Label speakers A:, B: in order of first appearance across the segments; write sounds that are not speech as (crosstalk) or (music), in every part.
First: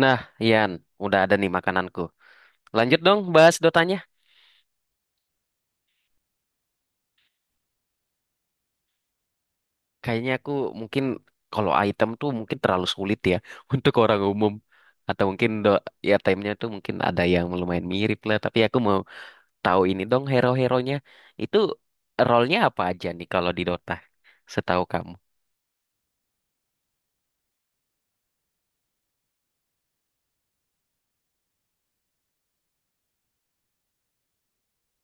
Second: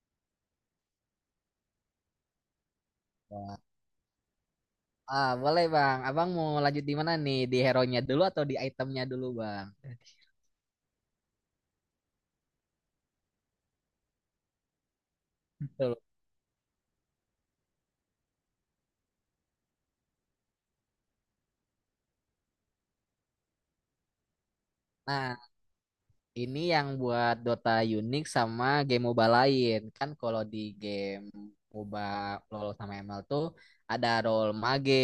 A: Nah, Ian, udah ada nih makananku. Lanjut dong bahas
B: Wah.
A: dotanya.
B: Ah, boleh Bang. Abang mau lanjut di mana nih? Di hero-nya dulu atau di itemnya dulu Bang?
A: Kayaknya aku mungkin kalau item tuh mungkin terlalu sulit ya (laughs) untuk orang umum. Atau mungkin do
B: Dulu.
A: ya timenya tuh mungkin ada yang lumayan mirip lah. Tapi aku mau tahu ini dong hero-heronya. Itu role-nya apa aja nih kalau di Dota? Setahu kamu.
B: Nah, ini yang buat Dota unik sama game MOBA lain. Kan kalau di game MOBA LoL sama ML tuh ada role mage,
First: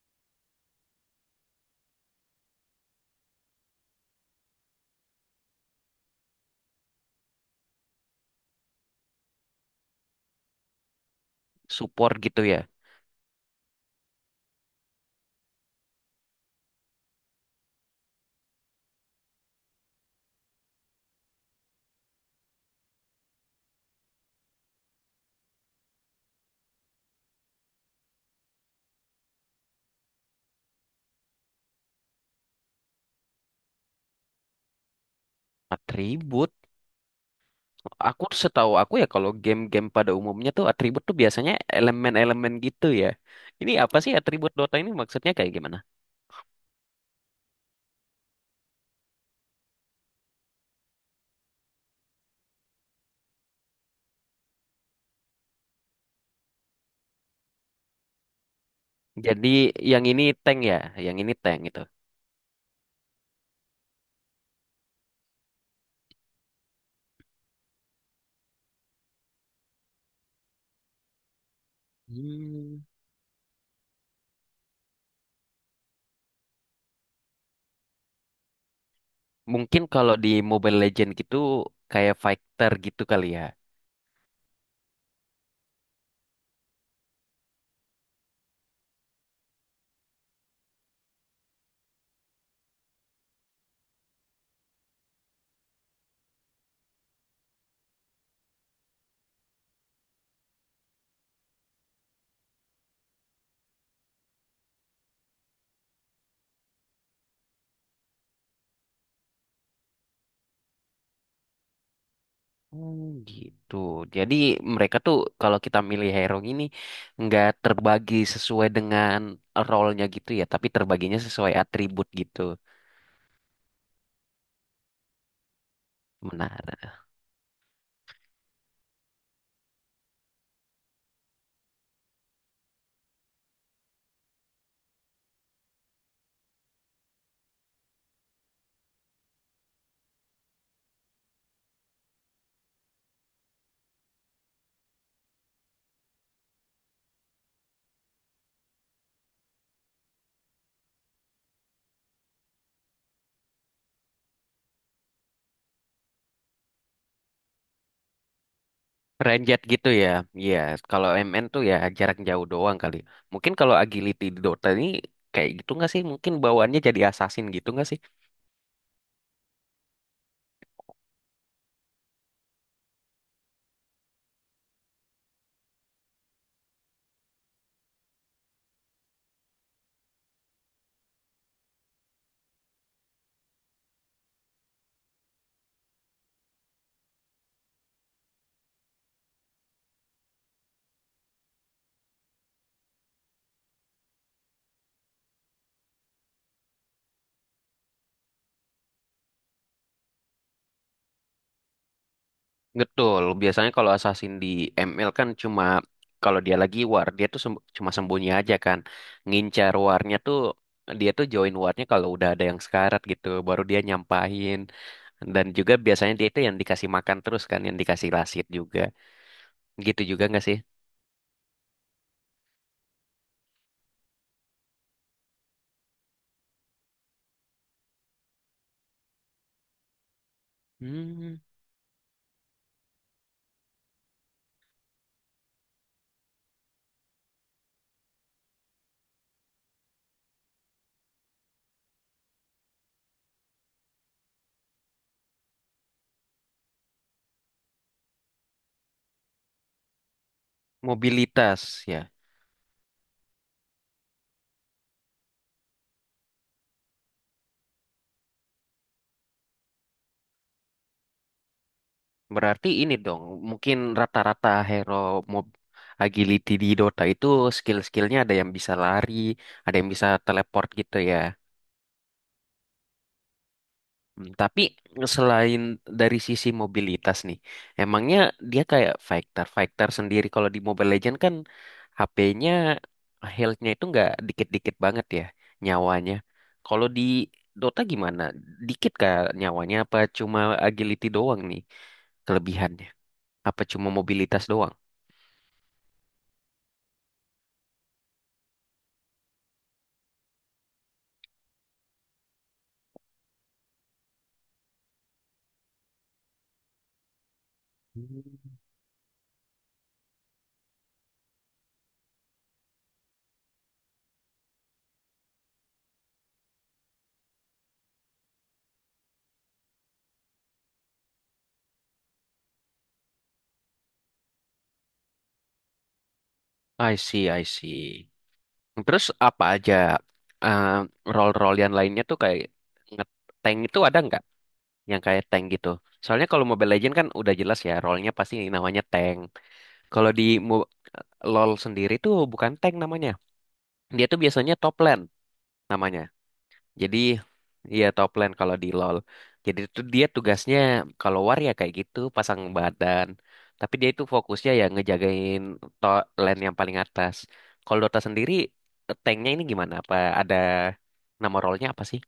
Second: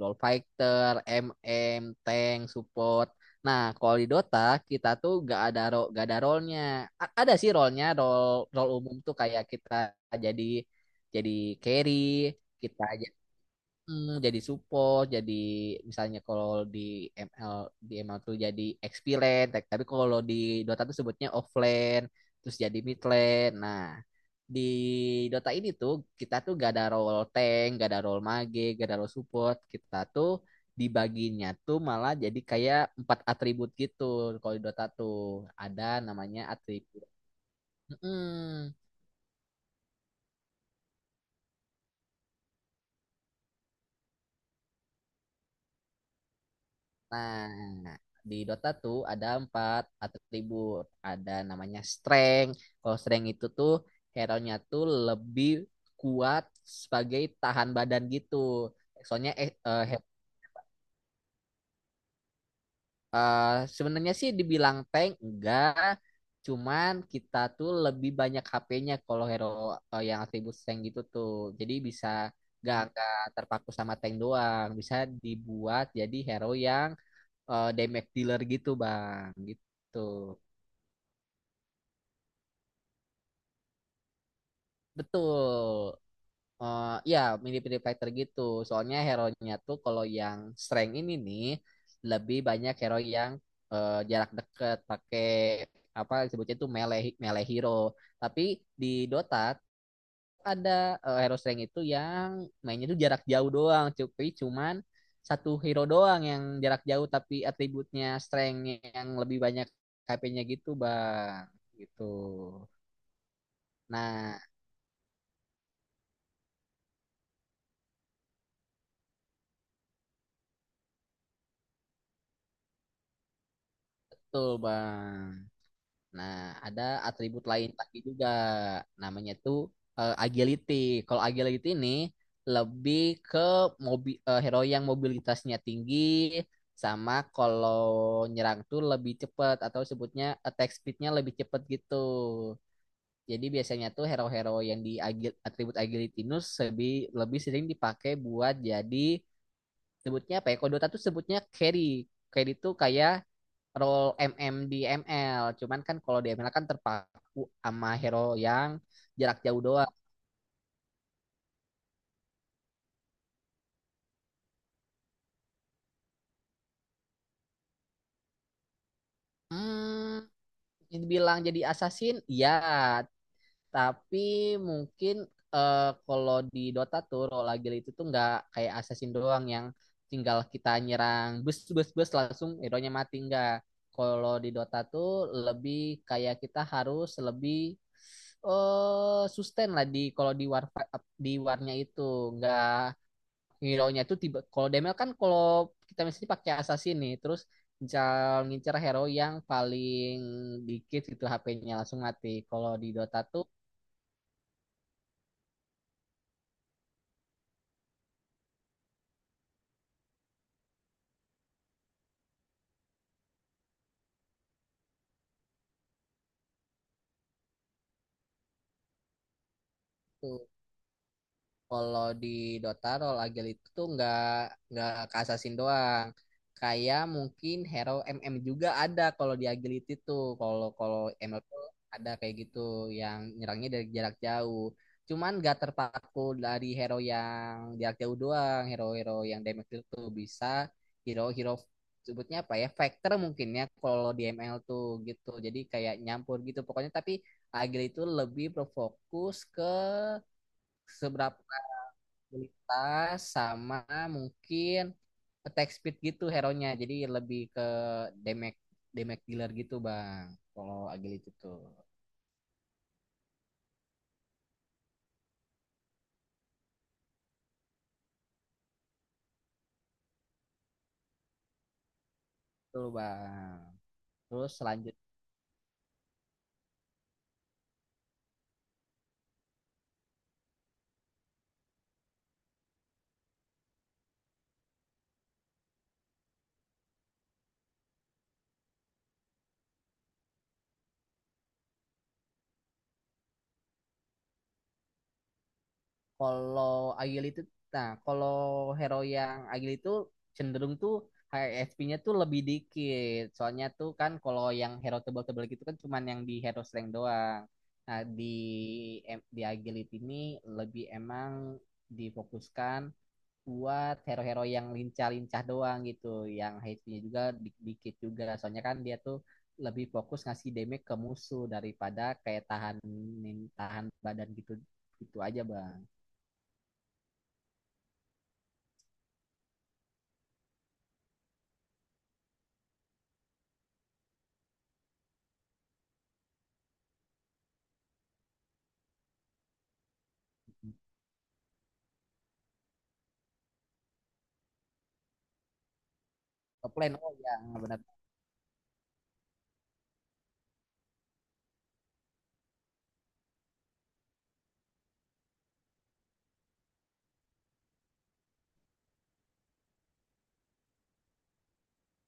B: role fighter, MM, tank, support. Nah, kalau di Dota kita tuh gak ada role-nya. Ada sih role-nya, role role umum tuh kayak kita jadi jadi carry,
A: Support gitu ya.
B: kita jadi support, jadi misalnya kalau di ML tuh jadi XP lane, tapi kalau di Dota tuh sebutnya offlane, terus jadi mid lane. Nah, di Dota ini tuh kita tuh gak ada role tank, gak ada role mage, gak ada role support. Kita tuh dibaginya tuh malah jadi kayak empat atribut gitu, kalau di Dota tuh ada namanya
A: Atribut.
B: atribut.
A: Aku setahu
B: Mm-mm.
A: aku ya kalau game-game pada umumnya tuh atribut tuh biasanya elemen-elemen gitu ya. Ini apa sih atribut Dota ini maksudnya kayak gimana?
B: Nah, di Dota tuh ada empat atribut. Ada namanya strength. Kalau strength itu tuh hero-nya tuh lebih kuat sebagai tahan badan gitu. Soalnya
A: Jadi yang ini tank ya, yang ini tank gitu.
B: eh, sebenarnya sih dibilang tank enggak, cuman kita tuh lebih banyak HP-nya kalau hero yang atribut strength gitu tuh. Jadi bisa
A: Hmm.
B: gak terpaku sama tank doang, bisa dibuat jadi hero yang damage dealer gitu bang
A: Mungkin
B: gitu
A: kalau di Mobile Legend gitu kayak fighter gitu kali ya.
B: betul. Ya, mirip-mirip fighter gitu, soalnya hero-nya tuh kalau yang strength ini nih lebih banyak hero yang jarak dekat, pakai apa sebutnya itu, melee melee hero. Tapi di Dota ada hero strength itu yang mainnya tuh jarak jauh doang, tapi cuman satu hero doang yang jarak jauh tapi atributnya strength, yang lebih banyak HP-nya gitu bang gitu.
A: Oh gitu. Jadi
B: Nah,
A: mereka tuh kalau kita milih hero ini nggak terbagi sesuai dengan role-nya gitu ya, tapi terbaginya sesuai atribut gitu.
B: betul Bang. Nah, ada
A: Menarik.
B: atribut lain lagi juga. Namanya tuh agility. Kalau agility ini lebih ke hero yang mobilitasnya tinggi, sama kalau nyerang tuh lebih cepat atau sebutnya attack speednya lebih cepat gitu. Jadi biasanya tuh hero-hero yang di atribut agility ini lebih lebih sering dipakai buat jadi sebutnya apa ya? Kalau Dota tuh sebutnya carry. Carry itu kayak role MM di ML. Cuman kan kalau di ML kan terpaku sama hero yang jarak
A: Ranged
B: jauh
A: gitu
B: doang.
A: ya. Iya, kalau MN tuh ya jarak jauh doang kali. Mungkin kalau agility di Dota ini kayak gitu nggak sih? Mungkin bawaannya jadi assassin gitu nggak sih?
B: Hmm, Bilang jadi assassin, ya. Tapi mungkin eh, kalau di Dota tuh role agile itu tuh nggak kayak assassin doang yang tinggal kita nyerang bus bus bus langsung hero-nya mati nggak. Kalau di Dota tuh lebih kayak kita harus lebih eh sustain lah di kalau di war, di warnya itu, nggak, hero-nya itu tiba, kalau DML kan kalau kita misalnya pakai assassin nih terus ngincar ngincar hero yang paling dikit gitu HP-nya langsung mati.
A: Betul, biasanya kalau assassin di ML kan cuma kalau dia lagi war, dia tuh sem- cuma sembunyi aja kan. Ngincar warnya tuh dia tuh join warnya kalau udah ada yang sekarat gitu, baru dia nyampahin. Dan juga biasanya dia itu yang dikasih makan terus kan, yang dikasih lasit juga. Gitu juga nggak sih?
B: Kalau di Dota role agile itu tuh nggak ke assassin doang. Kayak mungkin hero MM juga ada kalau di agility tuh. Kalau kalau
A: Hmm,
B: ML tuh ada kayak gitu yang nyerangnya dari jarak jauh. Cuman nggak terpaku dari hero yang jarak jauh doang. Hero-hero yang damage itu bisa hero-hero, sebutnya apa ya, factor mungkin ya kalau di ML tuh gitu, jadi kayak nyampur gitu pokoknya. Tapi agility itu lebih berfokus ke seberapa
A: mobilitas ya.
B: tas sama mungkin attack speed gitu hero-nya. Jadi lebih ke damage damage dealer gitu, Bang. Kalau agility tuh.
A: Berarti ini dong, mungkin rata-rata hero mob agility di Dota itu skill-skillnya ada yang bisa lari, ada yang bisa teleport gitu ya.
B: Betul, Bang.
A: Hmm,
B: Terus
A: tapi
B: selanjut
A: selain dari sisi mobilitas nih, emangnya dia kayak fighter fighter sendiri kalau di Mobile Legends kan HP-nya health-nya itu nggak dikit-dikit banget ya nyawanya. Kalau di Dota gimana? Dikit kah nyawanya apa cuma agility doang nih kelebihannya? Apa cuma mobilitas doang?
B: kalau agility nah, Kalau hero yang agility itu cenderung tuh HP-nya tuh lebih dikit. Soalnya tuh kan kalau yang hero tebal-tebal gitu kan cuman yang di hero slang doang. Nah, di
A: Hmm.
B: di agility ini lebih emang difokuskan buat hero-hero yang lincah-lincah doang gitu, yang HP-nya juga dikit juga. Soalnya kan dia tuh lebih fokus ngasih damage ke musuh daripada kayak tahan tahan badan gitu gitu aja, Bang.
A: I see, I see. Terus apa aja eh, role-role yang lainnya tuh kayak nge-tank itu ada nggak? Yang kayak tank gitu. Soalnya kalau Mobile Legends kan udah jelas ya, role-nya pasti namanya tank. Kalau di Mo- LoL sendiri tuh bukan tank namanya. Dia tuh biasanya top lane namanya.
B: Top lane,
A: Jadi
B: oh ya, benar.
A: iya top lane kalau di LoL. Jadi tuh dia tugasnya kalau war ya kayak gitu, pasang badan. Tapi dia itu fokusnya ya ngejagain top lane yang paling atas. Kalau Dota sendiri tanknya ini gimana? Apa ada nama role-nya apa sih?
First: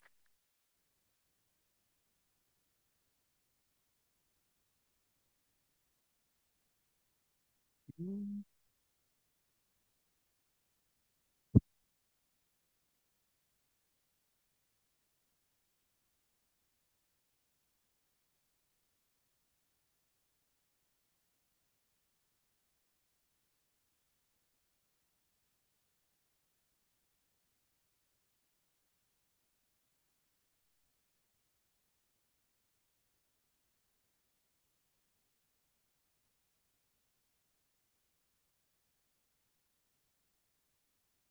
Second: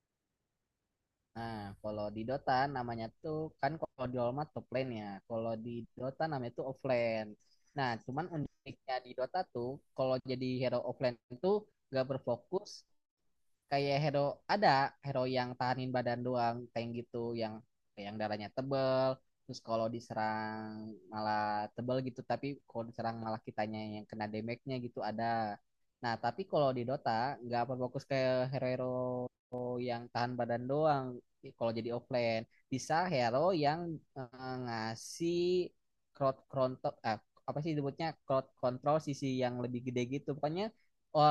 B: Nah, kalau di Dota namanya tuh, kan kalau di All Might top lane ya, kalau di Dota namanya tuh offlane. Nah, cuman uniknya di Dota tuh kalau jadi hero offlane itu gak berfokus kayak hero, ada hero yang tahanin badan doang, tank gitu, yang darahnya tebel, terus kalau diserang malah tebel gitu, tapi kalau diserang malah kitanya yang kena damage-nya gitu ada. Nah, tapi kalau di Dota nggak berfokus kayak hero-hero yang tahan badan doang kalau jadi offlane. Bisa hero yang ngasih crowd control, apa sih disebutnya, crowd control sisi yang lebih gede gitu pokoknya.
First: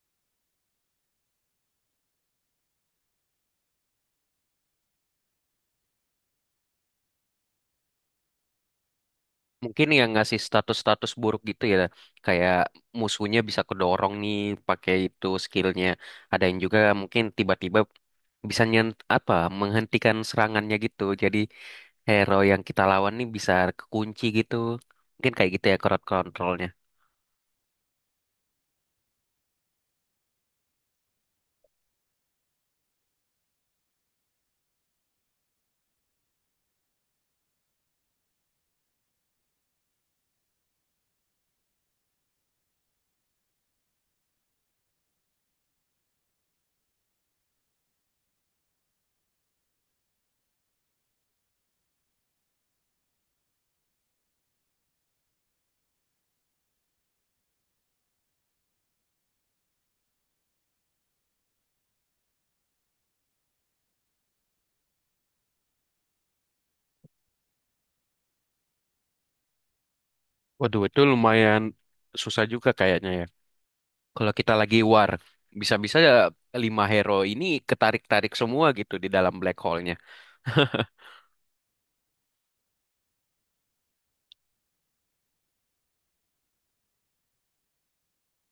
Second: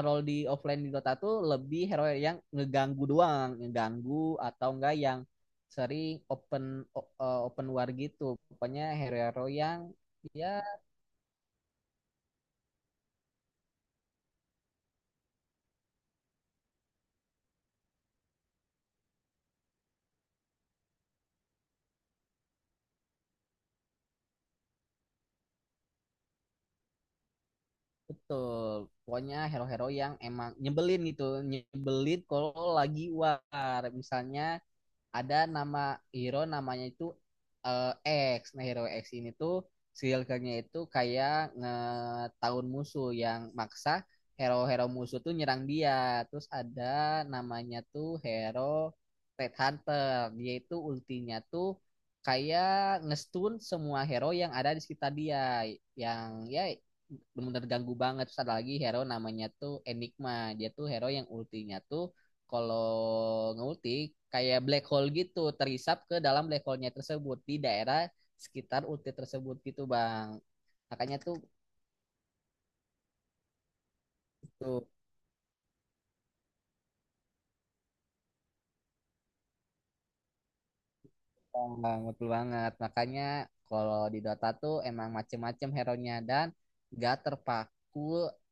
B: Role di offline di Dota tuh lebih hero yang ngeganggu doang, ngeganggu, atau enggak yang sering open open war gitu. Pokoknya hero-hero yang,
A: Mungkin yang ngasih
B: ya
A: status-status buruk gitu ya, kayak musuhnya bisa kedorong nih pakai itu skillnya, ada yang juga mungkin tiba-tiba bisa nyent apa menghentikan serangannya gitu, jadi hero yang kita lawan nih bisa kekunci gitu, mungkin kayak gitu ya crowd controlnya.
B: betul. Pokoknya hero-hero yang emang nyebelin gitu, nyebelin kalau lagi war. Misalnya ada nama hero, namanya itu X. Nah, hero X ini tuh si nya itu kayak ngetahun musuh, yang maksa hero-hero musuh tuh nyerang dia. Terus ada namanya tuh hero Red Hunter. Dia itu ultinya tuh kayak ngestun semua hero yang ada di sekitar dia, yang ya benar-benar ganggu banget. Terus ada lagi hero namanya tuh Enigma. Dia tuh hero yang ultinya tuh kalau ngulti kayak black hole gitu, terisap ke dalam black hole-nya tersebut di daerah sekitar ulti tersebut gitu bang,
A: Waduh, itu
B: makanya tuh
A: lumayan susah juga kayaknya ya, kalau kita lagi
B: tuh.
A: war bisa-bisa ya lima hero ini ketarik-tarik semua gitu di dalam black hole-nya. (laughs)
B: Bang, betul banget. Makanya kalau di Dota tuh emang macem-macem hero-nya, dan gak terpaku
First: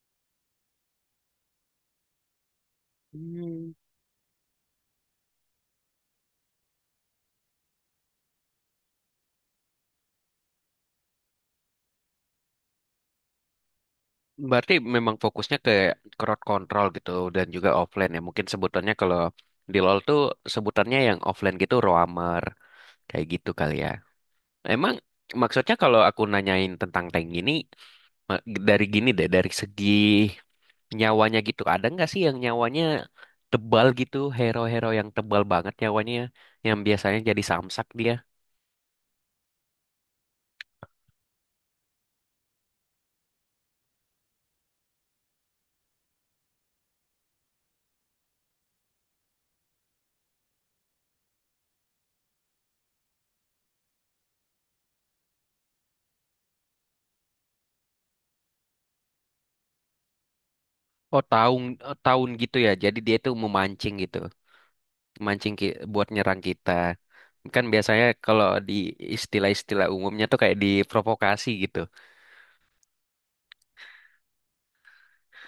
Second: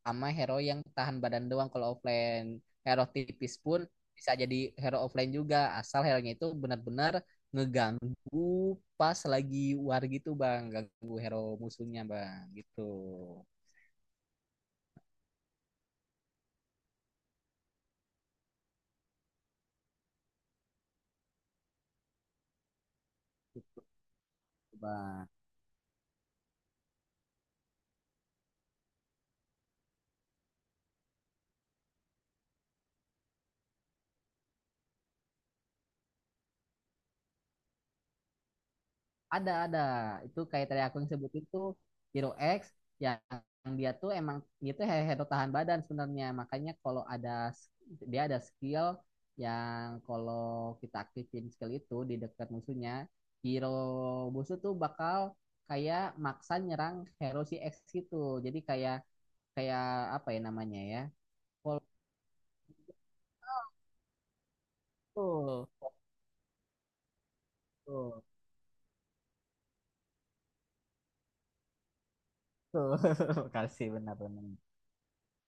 B: sama hero yang tahan badan doang kalau offline. Hero tipis
A: Hmm.
B: pun bisa jadi hero offline juga, asal hero-nya itu benar-benar ngeganggu pas lagi war gitu, Bang. Ganggu hero musuhnya, Bang. Gitu,
A: Berarti memang fokusnya ke crowd control gitu dan juga offline ya. Mungkin sebutannya kalau di LoL tuh sebutannya yang offline gitu roamer kayak gitu kali ya. Emang
B: Bang.
A: maksudnya kalau aku nanyain tentang tank ini ma- dari gini deh, dari segi nyawanya gitu ada nggak sih yang nyawanya tebal gitu, hero-hero yang tebal banget nyawanya yang biasanya jadi samsak dia.
B: Ada, ada. Itu kayak tadi aku yang sebutin tuh, Hero X, yang dia tuh emang, dia tuh hero tahan badan sebenarnya. Makanya kalau ada s- dia ada skill, yang kalau kita aktifin skill itu di dekat musuhnya, hero musuh tuh bakal kayak maksa nyerang hero si X gitu. Jadi kayak kayak apa ya namanya ya?
A: Oh tahun
B: Kalau
A: tahun gitu ya. Jadi dia tuh memancing gitu, mancing
B: tuh,
A: ki- buat nyerang kita. Kan biasanya
B: tuh,
A: kalau di istilah-istilah umumnya tuh kayak diprovokasi gitu.
B: tuh. (laughs) Makasih benar-benar.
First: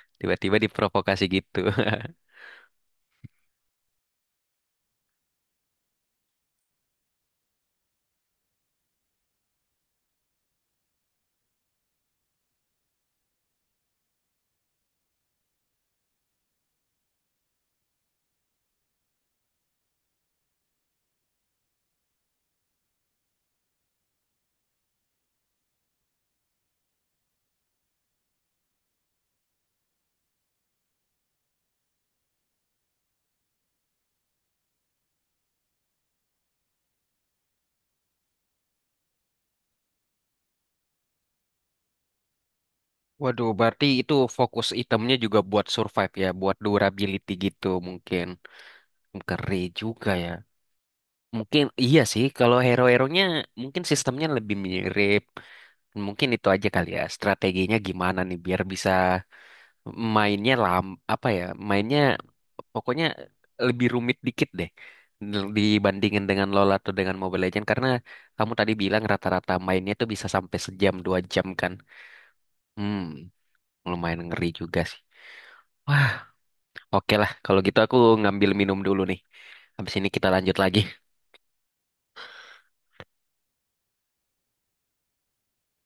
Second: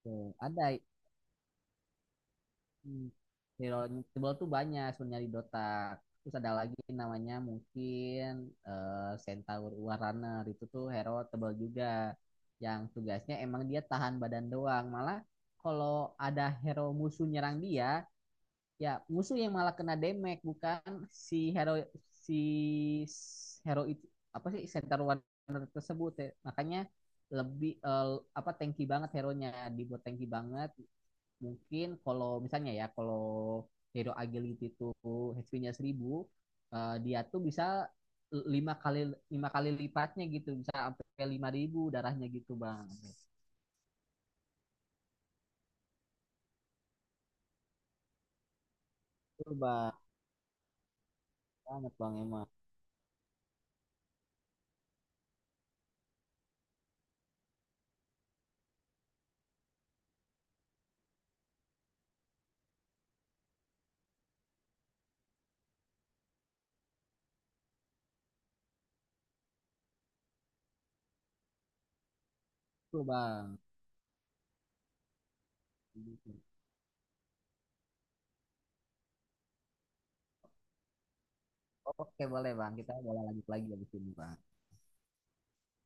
B: Tuh,
A: Tiba-tiba
B: ada.
A: diprovokasi gitu.
B: Hmm. Hero Invisible tuh banyak sebenarnya di Dota. Terus ada lagi namanya mungkin Centaur War Runner, itu tuh hero tebal juga. Yang tugasnya emang dia tahan badan doang. Malah kalau ada hero musuh nyerang dia, ya musuh yang malah kena damage, bukan si hero si s- hero itu, apa sih, Centaur War Runner tersebut. Ya. Makanya lebih apa, tanky banget hero-nya, dibuat tanky banget. Mungkin kalau misalnya ya, kalau hero agility itu HP-nya 1.000, dia tuh bisa lima kali, lipatnya gitu, bisa sampai 5.000 darahnya gitu bang.
A: (laughs) Waduh, berarti itu fokus itemnya juga buat survive ya, buat durability gitu mungkin.
B: Betul
A: Keren
B: bang,
A: juga ya. Mungkin
B: banget
A: iya
B: bang,
A: sih,
B: emang.
A: kalau hero-heronya mungkin sistemnya lebih mirip. Mungkin itu aja kali ya, strateginya gimana nih biar bisa mainnya lam apa ya mainnya pokoknya lebih rumit dikit deh dibandingin dengan Lola atau dengan Mobile Legends karena kamu tadi bilang rata-rata mainnya tuh bisa sampai sejam dua jam kan. Hmm,
B: Betul bang.
A: lumayan ngeri juga sih. Wah, oke lah kalau gitu aku ngambil minum dulu nih, habis ini kita lanjut lagi.
B: Oke, boleh bang, kita boleh lanjut lagi di sini bang.